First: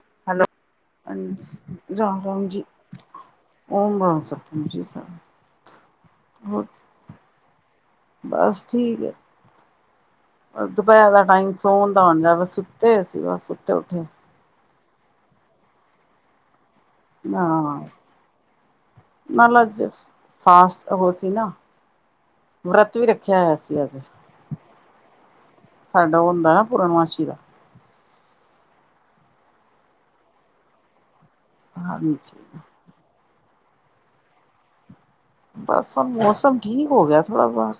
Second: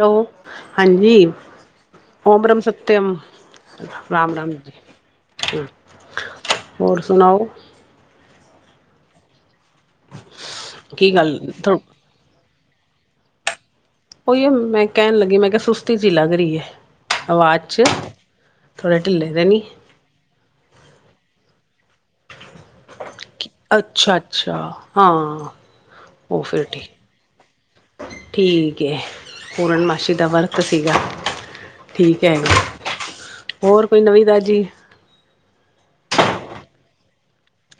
Hello, ਹਾਂਜੀ ਰਾਮ ਰਾਮ ਓਬਰਮ ਜੀ ਸਤਿਅਮ। ਓਮ ਰਾਮ -ਰਾਮ ਸਤਿਮ ਜੀ, ਸਾਹਿਬ ਹਮ ਹੋਰ ਸੁਣਾਓ? ਬਸ ਠੀਕ ਹੈ ਦੁਪਹਿਰ ਕੀ ਦਾ ਗੱਲ ਟਾਈਮ ਸੌਣ ਦਾ ਹੁੰਦਾ ਬਸ, ਸੁੱਤੇ ਸੀ ਬਸ। ਉੱਠੇ ਉਹੀਓ, ਮੈਂ ਕਹਿਣ ਲੱਗੀ ਮੈਂ ਕਿਹਾ, ਸੁਸਤੀ ਜੀ ਲੱਗ ਰਹੀ ਹੈ। ਅਵਾਜ਼ 'ਚ ਹਾਂ ਥੋੜ੍ਹੇ ਢਿੱਲੇੇ ਦੇ ਨਾਲ ਨਹੀਂ। ਅੱਜ ਫਾਸਟ ਉਹ ਸੀ ਨਾ, ਵਰਤ ਵੀ ਰੱਖਿਆ ਹੋਇਆ ਸੀ ਅੱਜ। ਅੱਛਾ ਅੱਛਾ ਹਾਂ ਸਾਡਾ ਉਹ ਹੁੰਦਾ ਨਾ ਫਿਰ ਠੀਕ ਪੂਰਨਮਾਸ਼ੀ ਦਾ ਠੀਕ ਹੈ ਪੂਰਨਮਾਸ਼ੀ ਦਾ ਵਰਤ ਸੀਗਾ। ਹਾਂਜੀ। ਠੀਕ ਹੈਗਾ ਹੋਰ ਕੋਈ ਨਵੀਂ ਤਾਜ਼ੀ? ਬਸ ਹੁਣ ਮੌਸਮ ਠੀਕ ਹੋ ਗਿਆ ਥੋੜਾ ਬਾਹਰ।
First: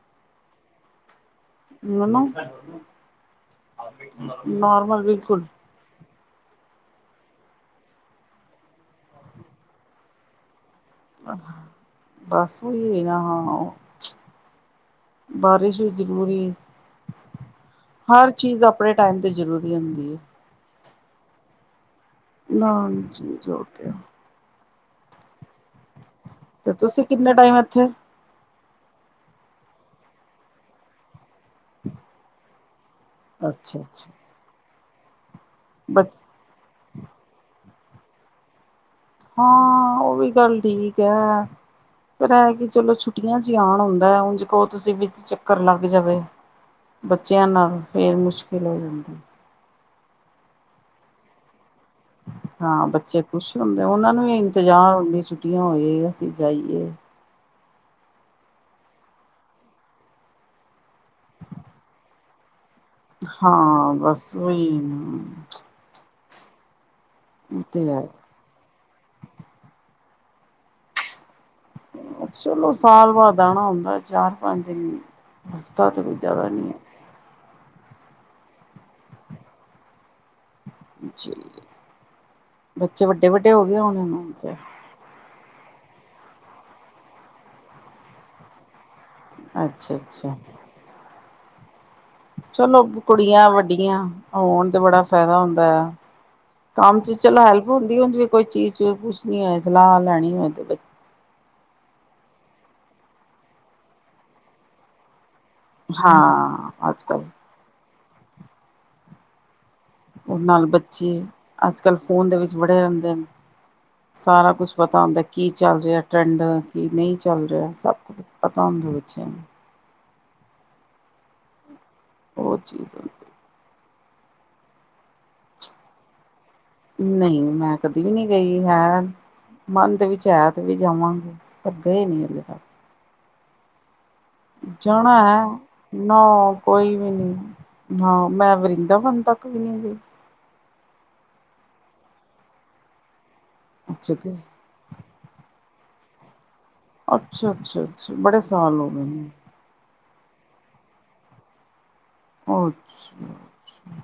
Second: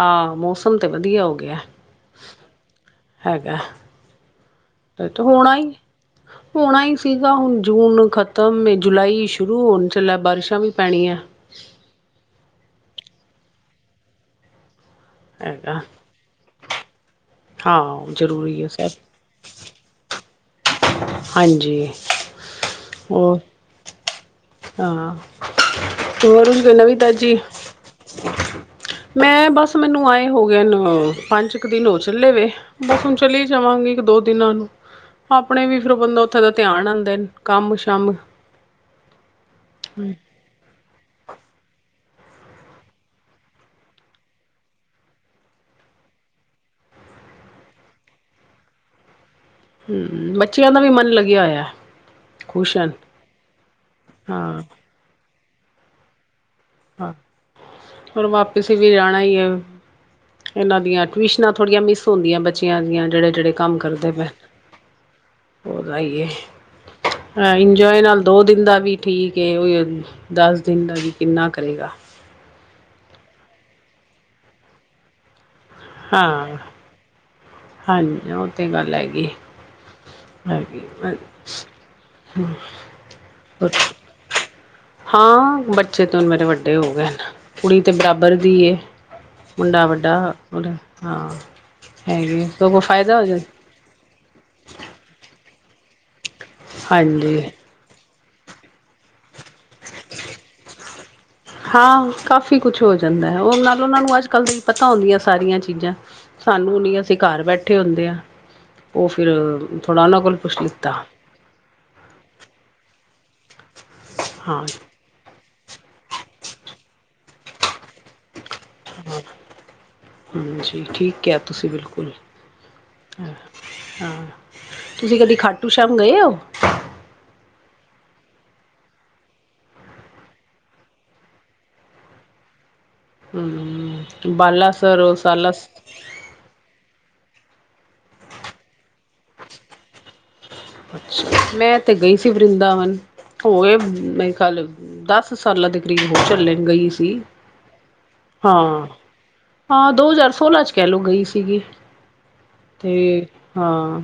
ਹਾਂ ਮੌਸਮ ਤੇ ਵਧੀਆ ਹੋ ਗਿਆ। ਮੈਨੂੰ [inaudible] ਹੈਗਾ ਨੋਰਮਲ ਤੇ ਤ ਬਿਲਕੁਲ ਹੋਣਾ ਹੋਣਾ ਹੀ ਸੀਗਾ, ਹੁਣ ਜੂਨ ਖਤਮ ਹੈ, ਜੁਲਾਈ ਸ਼ੁਰੂ ਹੋਣ ਚੱਲਾ, ਬਾਰਿਸ਼ਾਂ ਵੀ ਪੈਣੀਆਂ। ਬਸ ਉਹੀ ਹੈ ਨਾ। ਹੈਗਾ ਬਾਰਿਸ਼ ਵੀ ਜ਼ਰੂਰੀ ਹੈ। ਹਾਂ ਹਰ ਜ਼ਰੂਰੀ ਚੀਜ਼ ਹੈ ਸਭ ਆਪਣੇ ਟਾਈਮ ਤੇ ਜ਼ਰੂਰੀ ਹੁੰਦੀ ਹੈ। ਹਾਂਜੀ। ਨਾ ਚੀ ਹੋਰ ਉਹ ਤੇ ਹੋ ਹਾਂ ਹੋਰ, ਤੇ ਕੋਈ ਨਵੀ ਤੁਸੀਂ ਕਿੰਨੇ ਤਾਜੀ? ਟਾਈਮ ਇੱਥੇ ਮੈਂ ਬਸ ਮੈਨੂੰ ਆਏ ਹੋ ਗਏ ਨੂੰ, ਪੰਜ ਕੁ ਦਿਨ ਹੋ ਚੱਲੇ ਵੇ। ਬਸ ਹੁਣ ਚਲੀ ਅੱਛਾ ਜਾਵਾਂਗੀ, ਇੱਕ ਅੱਛਾ ਦੋ ਦਿਨਾਂ ਨੂੰ। ਆਪਣੇ ਵੀ ਫਿਰ, ਉਹ ਬਚ ਬੰਦਾ ਉੱਥੇ ਦਾ ਧਿਆਨ ਆਉਂਦੇ ਨ ਕੰਮ ਸ਼ਮ ਹਾਂ, ਉਹ ਵੀ ਗੱਲ ਠੀਕ ਹੈ। ਪਰ ਹੈ ਕਿ, ਚਲੋ ਛੁੱਟੀਆਂ ਚ ਹੀ ਆਉਣ ਹੁੰਦਾ, ਉਝ ਕਹੋ, ਤੁਸੀਂ ਵਿੱਚ ਚੱਕਰ ਲੱਗ ਜਾਵੇ ਬੱਚਿਆਂ ਨਾਲ ਫੇਰ ਮੁਸ਼ਕਿਲ ਹ ਹੂ ਬੱਚਿਆਂ ਦਾ ਵੀ ਮਨ ਲੱਗਿਆ ਹੋਇਆ। ਖੁਸ਼ ਹਾਂ, ਹਨ ਬੱਚੇ ਖੁਸ਼ ਹੁੰਦੇ, ਉਹਨਾਂ ਨੂੰ ਵੀ ਹਾਂ ਇੰਤਜ਼ਾਰ ਹੁੰਦੀ ਛੁੱਟੀਆਂ, ਹੋ ਜਾਨ ਅਸੀ? ਜਾਈਏ? ਔਰ ਵਾਪਸ, ਵੀ ਜਾਣਾ ਏ? ਇਹਨਾਂ, ਦੀਆਂ ਟਿਊਸ਼ਨਾਂ, ਥੋੜ੍ਹੀਆਂ ਮਿਸ ਹੁੰਦੀਆਂ ਬੱਚਿਆਂ ਦੀਆਂ ਜਿਹੜੇ ਜਿਹੜੇ ਕੰਮ ਹਾਂ ਕਰਦੇ ਪਏ ਬਸ ਉਹੀ ਹੋਰ ਆਈਏ। ਹਾ ਉਹ ਤੇ ਇੰਜੋਏ ਹੈ ਨਾਲ ਦੋ ਦਿਨ, ਦਾ ਵੀ ਠੀਕ ਦਸ ਦਿਨ, ਦਾ ਵੀ ਕਿੰਨਾ ਕ? [inaudible] [inaudible] ਚਲੋ ਸਾਲ ਬਾਅਦ ਆਣਾ ਹੁੰਦਾ, ਚਾਰ ਪੰਜ ਦਿਨ, ਹਫ਼ਤਾ ਤਾਂ ਕੋਈ ਜ਼ਿਆਦਾ ਹਾਂ ਨਹੀਂ ਹੈ। ਹਾਂਜੀ, ਉਹ ਤੇ ਗੱਲ ਹੈਗੀ? ਹੈ ਜੀ ਬੱਚੇ ਵੱਡੇ ਵੱਡੇ ਹੋ ਗਏ ਹੋਣੇ ਹੁਣ [unintelligible] [inaudible] ਤੇ ਹਾਂ ਬੱਚੇ, ਤੇ ਹੁਣ ਮੇਰੇ ਵੱਡੇ ਹੋ ਗਏ, ਨ ਕੁੜੀ ਤੇ ਬਰਾਬਰ ਦੀਏ। ਮੁੰਡਾ ਅੱਛਾ ਵੱਡਾ ਅੱਛਾ ਹਾਂ? ਹੈਗੇ ਸਗੋਂ ਚਲੋ, ਫਾਇਦਾ ਹੋ ਜਾ ਕੁੜੀਆਂ ਵੱਡੀਆਂ ਹੋਣ, ਤੇ ਬੜਾ ਫਾਇਦਾ ਹੁੰਦਾ ਆ, ਕੰਮ ਚ, ਹਾਂਜੀ ਚਲੋ ਹੈਲਪ ਹੁੰਦੀ ਉਂਝ ਵੀ ਕੋਈ ਚੀਜ਼ ਚੁਜ਼ ਪੁੱਛ ਕੀ ਹੋਏ ਸਲਾਹ ਲੈਣੀ ਹੋਏ ਤੇ ਕੋਈ? ਹਾਂ ਕਾਫੀ ਕੁਛ ਹੋ ਜਾਂਦਾ ਹੈ। ਉਹ ਨਾਲ ਉਹਨਾਂ ਨੂੰ ਅੱਜ ਕੱਲ੍ਹ ਦੀ ਪਤਾ ਹੁੰਦੀਆਂ? ਸਾਰੀਆਂ ਚੀਜ਼ਾਂ ਸਾਨੂੰ ਹਾਂ ਨਹੀਂ, ਅੱਜ ਅਸੀਂ ਕੱਲ ਘਰ ਬੈਠੇ ਹੁੰਦੇ ਹਾਂ। ਉਹ ਫਿਰ ਥੋੜ੍ਹਾ ਉਹਨਾਂ ਕੋਲ ਉਹ ਪੁੱਛ ਨਾਲ ਲਿੱਤਾ ਬੱਚੇ, ਅੱਜ ਕੱਲ੍ਹ ਫੋਨ ਦੇ ਵਿੱਚ ਵੜੇ, ਰਹਿੰਦੇ ਨੇ। ਸਾਰਾ ਹਾਂ ਕੁਛ ਪਤਾ ਹੁੰਦਾ, ਕੀ ਚੱਲ ਰਿਹਾ ਟਰੈਂਡ, ਕੀ ਨਹੀਂ ਚੱਲ ਰਿਹਾ। ਸਭ ਕੁਛ ਪਤੰਦ ਵਿੱਚ ਹੈ। ਹਾਂਜੀ। ਠੀਕ ਕਿਆ ਤੁਸੀਂ ਬਿਲਕੁਲ ਉਹ ਚੀਜ਼ ਹਾਂ। ਤੁਸੀਂ ਕਦੀ ਖਾਟੂ ਸ਼ਾਮ ਗਏ ਹੋ? ਨਹੀਂ। ਮੈਂ ਕਦੀ ਵੀ ਨਹੀਂ, ਗਈ ਹੈ ਮਨ ਦੇ ਵਿੱਚ, ਹੈ ਤੇ ਵੇ ਜਾਵਾ ਪਰ ਗਏ ਨੀ। ਅਜੇ ਤੱਕ ਹੂ ਜਾਣਾ ਹੈ। ਨਾ ਔ ਕੋਈ ਵੀ ਨੀ ਹਾਂ। ਮੈਂ ਵਰਿੰਦਾਵਨ ਤੱਕ ਵੀ ਨਹੀਂੀ ਗਈ ਮੈ, ਤੇ ਗਈ ਸੀ, ਵਰਿੰਦਾਵਨ ਹੋਂ ਅੱਛਾ ਆਏ ਜੀ ਕੱਲ, ਦਸ ਸਾਲਾਂ ਦੇ ਕਰੀਬ ਹੋ ਚੱਲੇ ਗਈ ਸੀ। ਅੱਛਾ ਅੱਛਾ ਅੱਛਾ ਬੜੇ ਸਾਲ ਹਾਂ। ਹੋ ਗਏ ਨੇ ਹਾਂ ਦੋ ਹਜ਼ਾਰ? ਸੋਲਾ ਚ, ਕਹਿ ਲਓ ਗਈ ਸੀਗੀ। ਤੇ ਅੱਛਾ ਹਾਂ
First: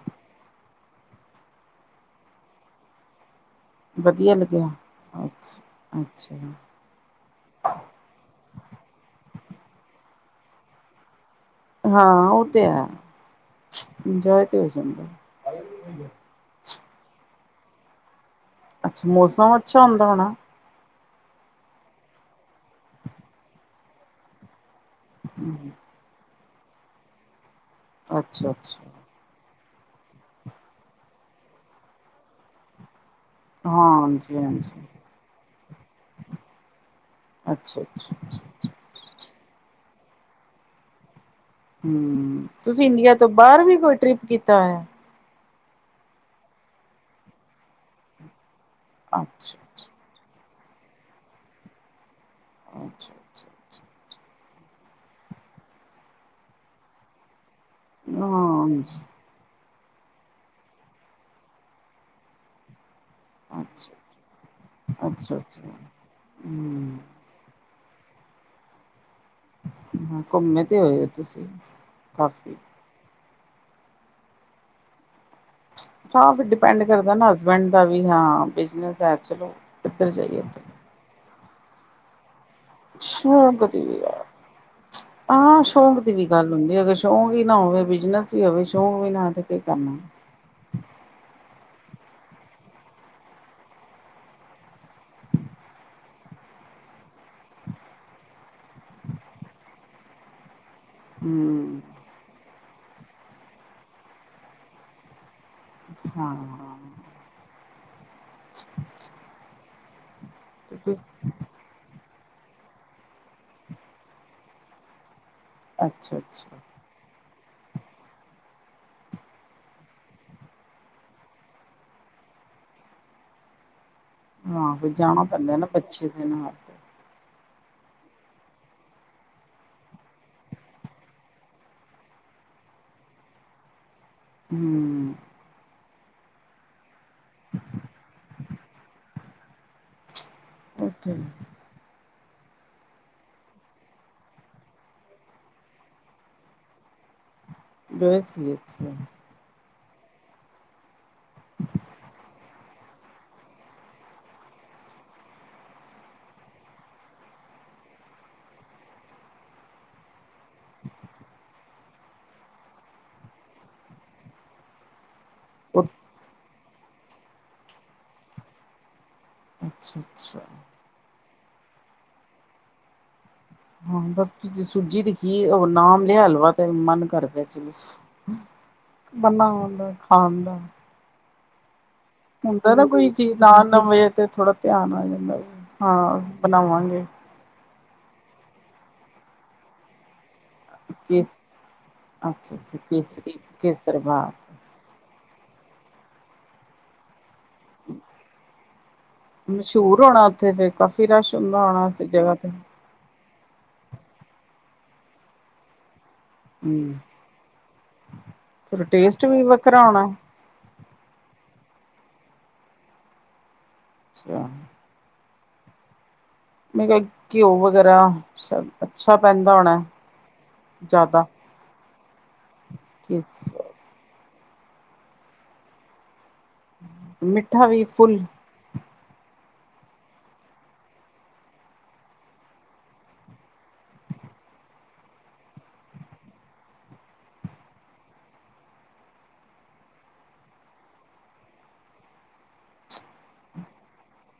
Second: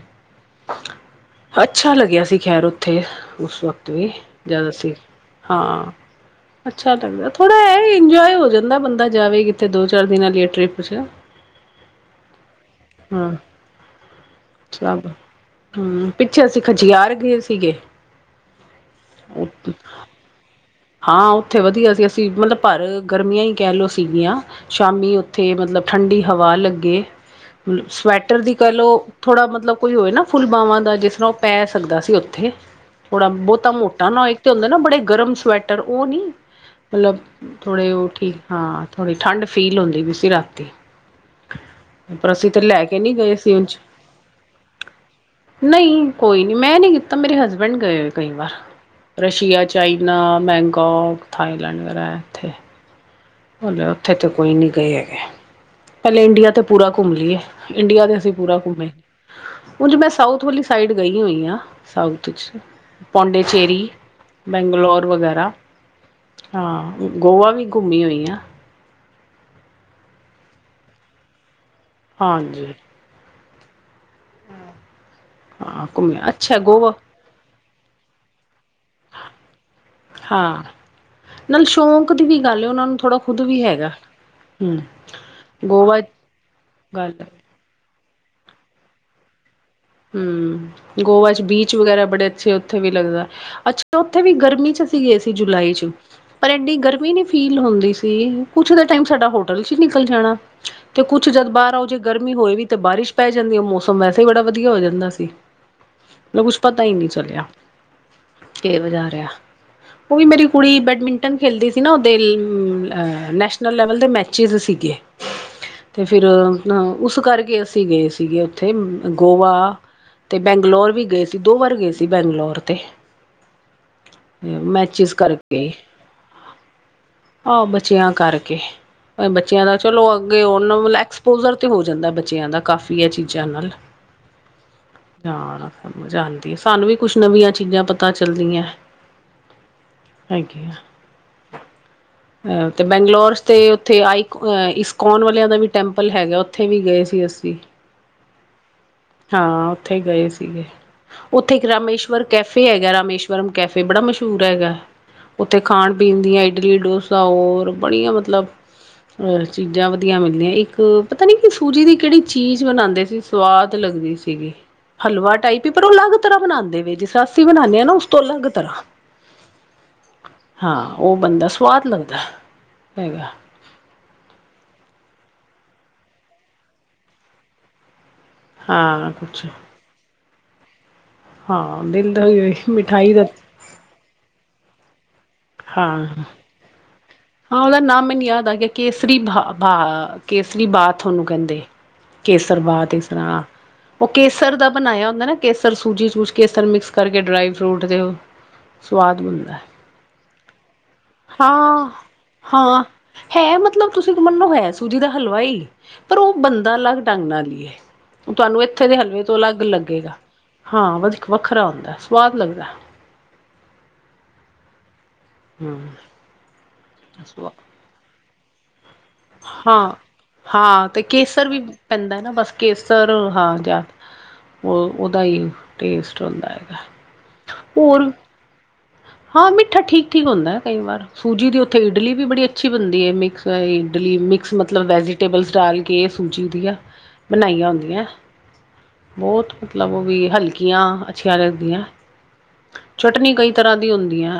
ਅੱਛਾ, ਲੱਗਿਆ ਸੀ ਖੈਰ ਉੱਥੇ ਉਸ ਵਕਤ ਵੀ ਵਧੀਆ ਲੱਗਿਆ ਜ਼ਿਆਦਾ ਸੀ। ਹਾ? ਅੱਛਾ ਅੱਛਾ ਅੱਛਾ ਲੱਗਦਾ। ਥੋੜਾ ਇਹ ਵਿ ਇੰਜੋਏ, ਹੋ ਜਾਂਦਾ ਬੰਦਾ ਜਾਵੇ ਕਿ ਦੋ ਚਾਰ ਦਿਨਾਂ, ਦਿਆਂ ਟ੍ਰਿਪ ਚ ਹਾਂ ਉਹ ਤੇ ਹੈ। ਹਾਂ ਜਾਏ ਤੇ ਓ ਸਭ ਜਾਏ। ਹਮ ਪਿੱਛੇ, ਅਸੀਂ ਖਚਿਆਰ ਗਏ ਸੀਗੇ ਅੱਛਾ। ਮੌਸਮ ਅੱਛਾ ਹੁੰਦਾ ਹੋਣਾ ਹਾਂ, ਉੱਥੇ ਵਧੀਆ ਸੀ। ਅਸੀਂ ਮਤਲਬ ਭਰ ਗਰਮੀਆਂ ਹੀ ਕਹਿ ਲਓ ਸੀਗੀਆਂ ਸ਼ਾਮੀ ਉੱਥੇ। ਮਤਲਬ ਠੰਡੀੀ ਹਵਾ ਲੱਗੇ ਸਵੈਟਰ, ਅੱਛਾ ਦੀ ਕਹਿ ਅੱਛਾ ਲਓ। ਥੋੜਾ ਮਤਲਬ ਕੋਈ ਹੋਏ ਨਾ। ਫੁੱਲਬਾਂਵਾਂ ਦਾ ਜਿਸ ਤਰ੍ਹਾਂ, ਉਹ ਪੈ ਸਕਦਾ ਸੀ ਉੱਥੇ ਥੋੜਾ, ਬਹੁਤਾ ਮੋਟਾ ਨ ਹੋ, ਹਾਂਜੀ ਇਕ ਤੇ ਹੁੰਦਾ ਨਾ ਹਾਂਜੀ ਬੜੇ ਗਰਮ ਸਵੈਟਰ ਉਹ ਨੀ ਮਤਲਬ। ਅੱਛਾ ਥੋੜੇ ਉਹ ਅੱਛਾ ਠੀਕ ਹਾਂ। ਥੋੜ੍ਹੀ ਠੰਡ, ਫੀਲ ਹੁੰਦੀ ਪਈ ਸੀ ਰਾਤੀ ਪਰ ਹਮ। ਅਸੀਂ ਤਾਂ ਲੈ ਤੁਸੀਂ ਕੇ ਇੰਡੀਆ ਨਹੀਂ ਤੋਂ ਗਏ ਸੀ ਬਾਹਰ ਵੀ ਉਂਝ ਕੋਈ ਟ੍ਰਿਪ ਕੀਤਾ ਹੋਇਆ? ਨਹੀਂ। ਕੋਈ ਨਹੀਂੀ। ਮੈਂ ਨਹੀਂ ਕੀਤਾ, ਮੇਰੇ ਹਸਬੈਂਡ ਗਏ ਹੋਏ ਕਈ ਵਾਰ ਅੱਛਾ ਰਸ਼ੀਆ, ਅੱਛਾ ਚਾਈਨਾ, ਮੈਂਕੋਕ, ਥਾਈਲੈਂਡ ਵਗੈਰਾ ਅੱਛਾ ਅੱਛਾ ਹਾਲੇ ਉੱਥੇ ਤੇ ਕੋਈ ਨੀ ਗਏ ਹੈਗੇ ਪਹਿਲੇ ਇੰਡੀਆ ਤੇ ਪੂਰਾ ਘੁੰਮ ਲਈਏ ਇੰਡੀਆ ਤੇ ਅੱਛਾ ਅਸੀਂ ਪੂਰਾ ਘੁੰਮੇ ਹਾਂ ਉਝੰ ਮੈਂ ਸਾਊਥ ਵਾਲੀ ਸਾਈਡ ਗਈ ਹੋਈ ਹਾਂ ਸਾਊਥ 'ਚ ਪੋਂਡਚੇਰੀ, ਅੱਛਾ ਬੈਂਗਲੋੌਰ ਵਗੈਰਾ ਅੱਛਾ-ਅੱਛਾ, ਹਾਂ ਹੂੰ ਗੋਵਾ ਵੀ ਘੁੰਮੀ ਹੋਈ ਹਾਂ। ਘੁੰਮੇ ਤੇ ਹੋਏ ਹੋ ਤੁਸੀਂ ਕਾਫੀ। ਹਾਂਜੀ [inaudible] ਘੁੰਮਿਆ ਹਾਂ ਫਿਰ ਅੱਛਾ ਡਿਪੈਂਡ ਗੋਆ ਕਰਦਾ ਨਾ ਹਸ ਹਸਬੈਂਡ ਦਾ ਵੀ ਹਾਂ ਬਿਜਨਸ ਹੈ ਚਲੋ ਇੱਧਰ ਜਾਈਏ ਇਧਰ ਹਾਂ ਨਾਲ ਸ਼ੌਕ ਦੀ ਵੀ ਗੱਲ ਹੈ ਉਹਨਾਂ ਨੂੰ ਥੋੜ੍ਹਾ ਖੁਦ ਵੀ ਸ਼ੌਕ ਦੀ ਹੈਗਾ। ਹਮ [inaudible] ਹਾਂ ਸ਼ੌਂਕ ਗੋਆ ਦੀ ਵੀ ਗੱਲ ਹੁੰਦੀ ਅਗਰ ਗੱਲ ਸ਼ੌਂਕ ਹੀ ਨਾ ਹੋਵੇ ਬਿਜਨਸ ਸੀ ਹੋਵੇ ਸ਼ੌਕ ਵੀ ਨਾ ਦੇ ਹੂੰ ਗੋਵਾ 'ਚ ਬੀਚ ਵਗੈਰਾ ਬੜੇ ਅੱਛੇ ਉੱਥੇ ਵੀ ਲੱਗਦਾ ਹੈ। ਅੱਛਾ ਉੱਥੇ ਵੀ ਗਰਮੀ 'ਚ ਅਸੀ ਗਏ ਸੀ ਜੁਲਾਈ ਚ ਪਰ ਐਂ ਗਰਮੀ ਨੀ ਫੀਲ ਹੁੰਦੀ ਸੀ ਕੁਛ ਦਾ ਟਾਈਮ ਸਾਡਾ ਹੋਟਲ 'ਚ ਨਿਕਲ ਜਾਣਾ। ਤੇ ਕੁੱਛ ਜਦ ਬਾਹਰ ਹੂੰ ਆੳ ਜੇ ਗਰਮੀ ਹੋਇ ਵੀ ਤੇ ਬਾਰਿਸ਼ ਪੈ ਜਾਂਦੀ ਹੈ ਮੌਸਮ ਵੈਸੇ ਬੜਾ ਵਧੀਆ ਵਧੀਆ ਹੋ ਜਾਂਦਾ ਸੀ। ਹਾਂ ਕੇ ਵਜਾ ਰਿਹਾ। ਉਹ ਵੀ ਮੇਰੀ ਕੁੜੀ ਬੈਡਮਿੰਟਨ ਖੇਲਦੀ ਸੀ ਨਾ ਉਹ ਨੈਸ਼ਨਲ ਲੈਵਲ ਦੇ ਮੈਚਿਸ ਸੀ। ਤੇ ਫਿਰ ਅੱਛਾ-ਅੱਛਾ ਅਪਨਾ ਉਸ ਕਰਕੇ ਅਸੀਂ ਗਏ ਸੀਗੇ ਉੱਥੇ ਗੋਵਾ ਤੇ ਬੈਂਗਲੌਰ ਵੀ ਗਏ ਸੀ ਦੋ ਵਾਰ ਗਏ ਸੀ ਬੈਂਗਲੋੌਰ ਤੇ ਹਾਂ ਫਿਰ ਮੈਚਿਸ ਜਾਣਾ ਪੈਂਦਾ ਨਾ ਕਰਕੇ ਬੱਚੇ ਦੇ ਨਾਲ ਆਹ ਬਚਿਆਂ ਕਰਕੇ ਬੱਚਿਆਂ ਦਾ ਚਲੋ, ਅੱਗੇ ਉਹਨਾਂ ਮਤਲਬ ਐਕਸਪੋਜਰ ਤੇ ਹੋ ਜਾਂਦਾ ਬੱਚਿਆਂ ਦਾ ਕਾਫੀ ਇਹ ਚੀਜ਼ਾਂ ਨਾਲ ਹੂੰ ਜਾ ਸਮਜ਼ ਆਂਦੀ, ਸਾਨੂੰ ਵੀ ਕੁਛ ਨਵੀਆਂ ਚੀਜ਼ਾਂ ਪਤਾ ਚੱਲਦੀਆਂ। [inaudible] ਓਹ ਤੇ ਹੈ। ਅ ਤੇ ਬੈਂਗਲੌਰ ਤੇ ਉੱਥੇ ਆਈ-ਇਸਕੋਨ ਵਾਲਿਆਂ ਦਾ ਵੀ ਟੈਂਪਲ ਹੈਗਾ ਉੱਥੇ ਵੀ ਗਏ। ਜੀ ਅਸੀਂ ਬਸ ਅੱਛਾ ਹਾਂ ਉੱਥੇ ਹੀ ਗਏ ਸੀਗੇ। ਉੱਥੇ ਇੱਕ ਰਾਮੇਸ਼ਵਰ ਕੈਫੇ ਹੈਗਾ ਰਾਮੇਸ਼ਵਰਮ ਕੈਫੇ ਬੜਾ ਮਸ਼ਹੂਰ ਹੈਗਾ। ਉੱਥੇ ਖਾਣ-ਪੀਣ ਦੀਆਂ ਇਡਲੀ-ਡੋਸਾ, ਹੋਰ ਬੜੀਆਂ ਮਤਲਬ ਅਹ ਚੀਜ਼ਾਂ ਵਧੀਆ ਮਿਲਦੀਆਂ ਇੱਕ ਪਤਾ ਨੀ ਕਿ ਸੂਜੀ ਦੀ ਕਿਹੜੀ ਚੀਜ਼ ਬਣਾਂਦੇ ਸੀ ਸਵਾਦ ਲੱਗਦੀ ਸੀਗੀ ਹਲਵਾ ਟਾਈਪ ਹੀ ਪਰ ਉਹ ਅਲੱਗ ਤਰ੍ਹਾਂ ਬਣਾ ਸੀ ਜਿਸਾ ਅਸੀ ਬਨਾਨੇ ਆ ਨਾ ਉਸ ਤੋਂ ਅਲੱਗ ਤਰ੍ਹਾਂ ਅੱਛਾ-ਅੱਛਾ ਹਾਂ ਉਹ ਬਣਦਾ ਸਵਾਦ ਲੱਗਦਾ ਹੈਗਾ। ਹਾਂ ਬਸ ਤੁਸੀਂ ਸੂਜੀ ਦਿਖੀ ਉਹ ਨਾਮ ਲਿਆ ਹਲਵਾ ਤੇ ਮਨ ਕਰ ਪਿਆ ਚਲੋ। ਹਾਂ ਕੁਛ ਆਂਦਾ। ਹਾਂ। ਦਿਲ ਦਾ ਹੁੰਦਾ ਨਾ ਕੋਈ ਮਿਠਾਈ ਦਾ ਚੀਜ਼ ਨਾਂ ਨਵੇਂ ਤੇ ਥੋੜਾ ਧਿਆਨ ਆ ਜਾਂਦਾ। ਹਾਂ ਬਣਾਵਾਂਗੇ ਹਾਂ-ਹਾਂ ਉਹਦਾ ਨਾਮ ਮੈਨੂੰ ਯਾਦ ਆ ਗਿਆ। ਕੇਸਰੀ ਭ-ਭ ਕੇਸ ਕੇਸਰੀ ਬਾਥ ਓਨਹੁ ਕੇਸ ਕਹਿੰਦੇ ਅੱਛਾ ਕੇਸਰ ਅੱਛਾ ਬਾਥ ਇਸ ਕੇਸਰੀ ਤਰ੍ਹਾਂ ਕੇਸਰ ਉਹ ਬਾਤ ਕੇਸਰ ਦਾ ਬਣਾਇਆ ਹੁੰਦਾ ਨਾ। ਕੇਸਰ ਸੂਜੀ ਸੂਜ ਕੇਸਰ ਮਿਕਸ ਕਰਕੇ ਡਰਾਈ-ਫਰੂਟ ਤੇ ਸਵਾਦ ਹੁੰਦਾ ਹੈ। ਉਥੇ ਫਿਰ ਕਾਫੀ ਰਸ਼ ਹੁੰਦਾ ਹੋਣਾ ਇਸ ਜਗ੍ਹਾ ਤੇ ਹਾਂ ਹੈ, ਮਤਲਬ ਤੁਸੀਂ ਮੰਨੋ ਹੈ ਸੂਜੀ ਦਾ ਹਲਵਾ ਹੀ। ਪਰ ਉਹ ਬੰਦਾ ਅਲੱਗ ਹੂੰ ਢੰਗ ਨਾਲ ਹੀ ਹੈ। ਤੁਹਾਨੂੰ ਫਿਰ ਇੱਥੇ ਦੇ ਹਲਵੇ ਟੇਸਟ ਤੋਂ ਵੀ ਅਲੱਗ ਵੱਖਰਾ ਹੋਣਾ ਲੱਗੇਗਾ। ਹਾਂ, ਵਖ ਵੱਖਰਾ ਹੁੰਦਾ, ਸਵਾਦ ਲੱਗਦਾ। ਅੱਛਾ। ਹੂ [unintelligible] ਮੈਂ ਕਿਹਾ ਘਿਓ ਵਗੈਰਾ ਸਭ ਪੈਂਦਾ ਹੋਣਾਂ ਹਾਂ ਹਾਂ, ਤੇ ਕੇਸਰ ਵੀ ਪੈਂਦਾ ਨਾ, ਬਸ ਕੇਸਰ ਕੇਸ ਹਾਂ ਯ ਉਹ ਉਹਦਾ ਹੀ ਟੇਸਟ ਹੁੰਦਾ ਹੈਗਾ। ਮਿੱਠਾ ਵੀ ਹੋਰ ਫੁੱਲ ਹਾਂ, ਮਿੱਠਾ ਠੀਕ-ਠੀਕ ਹੁੰਦਾ ਹੈ ਕਈ ਵਾਰ, ਸੂਜੀ ਦੀ ਉੱਥੇ ਇਡਲੀ ਵੀ ਬੜੀ ਅੱਛੀ ਬਣਦੀ ਹੈ ਮਿਕਸ ਇਡਲੀ ਮਿਕਸ ਮਤਲਬ ਵੈਜੀਟੇਬਲਸ ਡਾਲ ਕੇ ਸੂਜੀ ਦੀਆਂ ਬਣਾਈਆਂ ਹੁੰਦੀਆਂ। ਬਹੁਤ ਮਤਲਬ ਉਹ ਵੀ ਹਲਕੀਆਂ ਅੱਛੀਆਂ ਲੱਗਦੀਆਂ। ਚਟਣੀ ਕਈ ਤਰ੍ਹਾਂ ਦੀਆਂ ਹੁੰਦੀਆਂ।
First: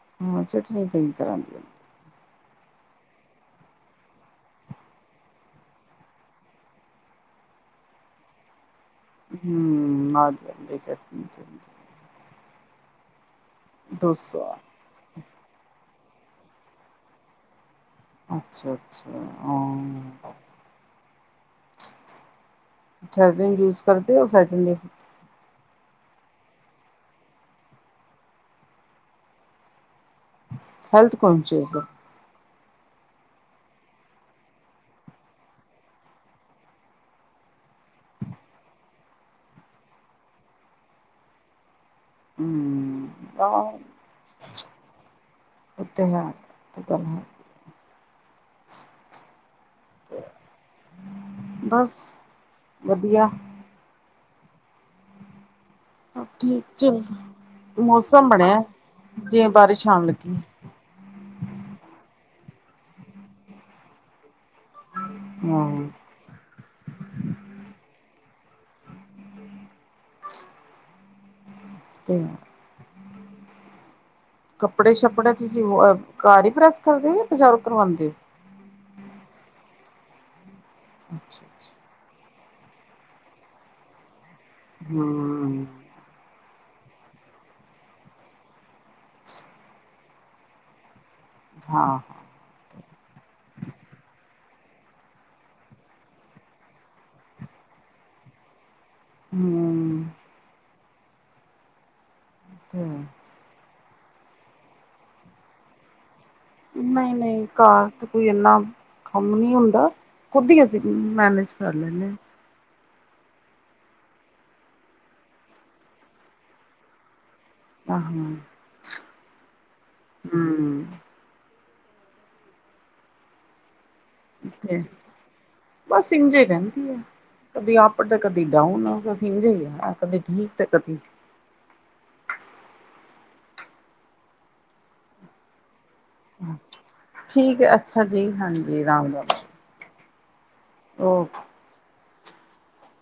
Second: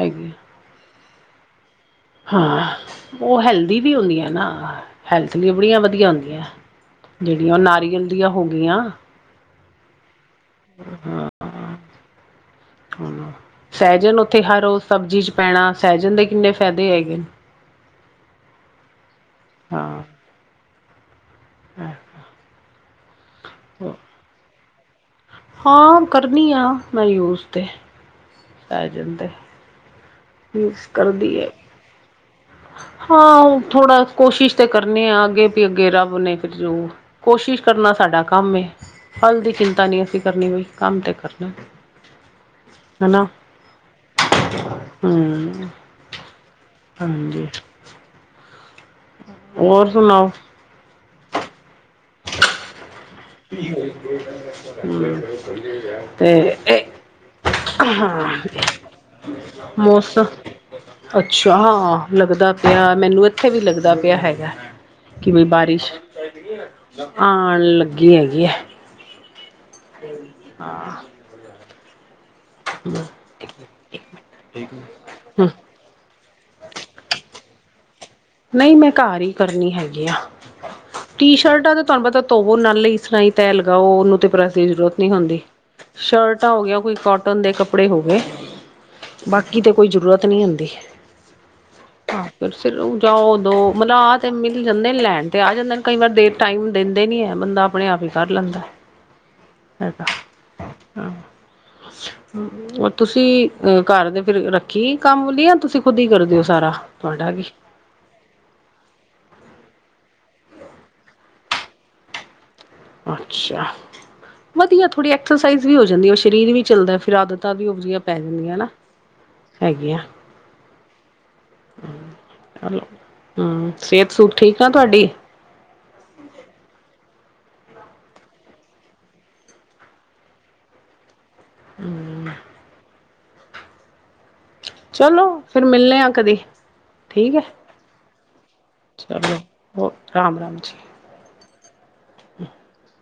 ਹੈਗੀ ਹਾਂ, ਚਟਨੀ ਕਈ ਤਰ੍ਹਾਂ ਦੀ ਹੁੰਦੀ। ਹਾਂ। ਉਹ ਹੈਲਦੀ ਵੀ ਹੁੰਦੀਆਂ ਨਾ, ਹੈਲਥ ਲਈ ਬੜੀਆਂ ਵਧੀਆ ਹੁੰਦੀਆਂ। ਜਿਹੜੀਆਂ ਉਹ ਨਾਰੀਅਲ ਦੀਆਂ ਹੋ ਗਈਆਂ। ਹੂੰ, ਨਾਰੀਅਲ ਦੀ ਚੱਟਣੀ। ਹ ਸਹਿਜਣ ਉੱਥੇ ਹਰ ਰੋਜ ਸਬਜ਼ੀ ਚ ਪੈਣਾ, ਸਹਿਜਨ ਦੇ ਕਿੰਨੇ ਫਾਇਦੇ ਹੈਗੇ ਨੇ। ਅੱਛਾ, ਅੱਛਾ। [unintelligible] ਸੈਜ਼ਨ ਯੂਸ ਕਰਦੇ ਹੋ? ਸੈਜ਼ ਦੇ ਹਾਂ ਕਰਨੀ ਆ ਮੈਂ ਯੂਜ ਤੇ ਪੈ ਜਾਂਦੇ। ਹੈਲਥ ਕੌਨਛਿਅਸ ਹੋ। [inaudible] ਹਾਂ ਥੋੜਾ ਕੋਸ਼ਿਸ਼ ਤੇ ਕਰਨੀ ਆ ਅੱਗੇ ਵੀ ਅੱਗੇ ਰੱਬ ਨੇ ਫਿਰ ਜੋ ਕੋਸ਼ਿਸ਼ ਕਰਨਾ। ਸਾਡਾ ਕੰਮ ਹੈ ਫਲ ਦੀ ਚਿੰਤਾ ਨਹੀਂ ਅਸੀਂ ਕਰਨੀ ਹੋਈ ਕੰਮ ਤਾਂ ਕਰਨਾ ਹਮ ਹਨਾ ਆ ਹਮ। ਓਹ ਤੇ ਗੱਲ ਹੈ [inaudible] ਹੋਰ ਸੁਣਾਓ। ਬਸ ਵਧੀਆ। ਸਭ ਤੇ ਠੀਕ ਇਹ ਚੱਲ ਮੌਸਮ ਹਾਂ ਬਣਿਆ ਜਿਵੇਂ ਬਾਰਿਸ਼ ਆਣ ਮੌਸਮ ਲੱਗੀ ਅੱਛਾ ਹਾਂ। ਲੱਗਦਾ ਪਿਆ ਮੈਨੂੰ ਇੱਥੇ ਵੀ ਲੱਗਦਾ ਪਿਆ ਹੈਗਾ ਕਿਵੇ ਹਾਂ ਬਾਰਿਸ਼ ਆਉਣ ਲੱਗੀ ਹੈਗੀ ਆ। [unintelligible] [unintelligible] [unintelligible] ਕੱਪੜੇ ਸ਼ੱਪੜੇ ਤੁਸੀਂ ਘਰ ਹੀ ਪ੍ਰੈਸ ਕਰਦੇ ਜਾਂ ਬਜ਼ਾਰੋਂ ਕਰਵਾਉਦੇ ਹੋ ਨਹੀਂ ਮੈਂ ਘਰ ਹੀ ਕਰਨੀ ਹੈਗੀ ਆ। ਹੋ ਟੀ ਸ਼ਰਟਾਂ ਤੇ ਅੱਛਾ-ਅੱਛਾ ਤੁਹਾਨੂੰ ਪਤਾ ਧੋਵੋ ਨਾਲ ਇਸ ਤਰ੍ਹਾਂ ਹੀ ਤੈ ਲਗਾ ਉਹਨੂੰ ਤੇ ਪ੍ਰਸ ਦੀ ਜ਼ਰੂਰਤ ਨਹੀਂ ਹੁੰਦੀ ਹੂੰ ਸ਼ਰਟ ਰਚਾ ਹੋ ਗਿਆ ਕੋਈ ਕੋਟਨ ਦੇ ਕੱਪੜੇ ਹੋ ਗਏ ਬਾਕੀ ਤੇ ਕੋਈ ਜ਼ਰੂਰਤ ਨਹੀਂ ਹੁੰਦੀ ਹਾਂ ਆਹ ਫਿਰ ਸਿਲੁਗੀ ਮਤਲਬ ਆ ਤੇ ਮਿਲ ਜਾਂਦੇ ਨੇ ਲੈਣ ਤੇ ਆ ਜਾਂਦੇ ਕਈ ਵਾਰ ਦੇ ਟਾਈਮ ਦਿੰਦੇ ਨੀ ਹੈ ਬੰਦਾ ਆਪਣੇ ਆਪ ਹੀ ਕਰ ਲ [unintelligible] ਹੂੰ ਹੈਗਾ ਹਰ ਤੇ ਤੁਸੀਂ ਅ ਘਰ ਦੇ ਫਿਰ ਰੱਖੀ ਕੰਮ ਵਾਲੀ ਯਾਂ ਤੁਸੀਂ ਖੁਦ ਹੀ ਕਰਦੇ ਓ ਸਾਰਾ ਨਹੀਂ ਤੁਹਾਡਾ ਕੀ ਨਹੀਂ ਘਰ ਕੋਈ ਇੰਨਾ ਖਮ ਨੀ ਹੁੰਦਾ, ਖੁਦ ਹੀ ਅਸੀਂ ਮੈਨੇਜ ਕਰ ਲੈਂਦੇ ਹਾਂ। ਅੱਛਾ ਵਧੀਆ, ਥੋੜ੍ਹੀ ਐਕਸਰਸਾਈਜ਼ ਵੀ ਹੋ ਜਾਂਦੀ ਉਹ ਸਰੀਰ ਵੀ ਚੱਲਦਾ ਫਿਰ ਆਦਤ। ਤਾਂ ਵੀ ਹਾਂ ਉਭਰੀਆਂ ਪੈ ਆਹੋ ਜਾਂਦੀਆਂ ਨਾ, ਹੈਗੀਆਂ ਹਮ ਹੂ ਹੈਲੋ ਹੂ ਜੀ, ਬਸ ਇੰਝ ਹੀ ਰਹਿੰਦੀ ਆ। ਕਦੇ ਅਪ ਤੇ ਕਦੇ ਡਾਊਨ ਇਝ ਆ, ਕਦੇ ਠੀਕ ਤੇ ਕਦੀ ਹੂ ਚਲੋ ਫੇਰ ਮਿਲਣੇ ਆ। ਕਵੀ ਠੀਕ ਹੈ, ਅੱਛਾ ਜੀ ਹਾਂਜੀ ਚਲੋ ਹੋ ਰਾਮ ਰਾਮ ਜੀ। ਔ ਕੇ ਹਮ [unintelligible]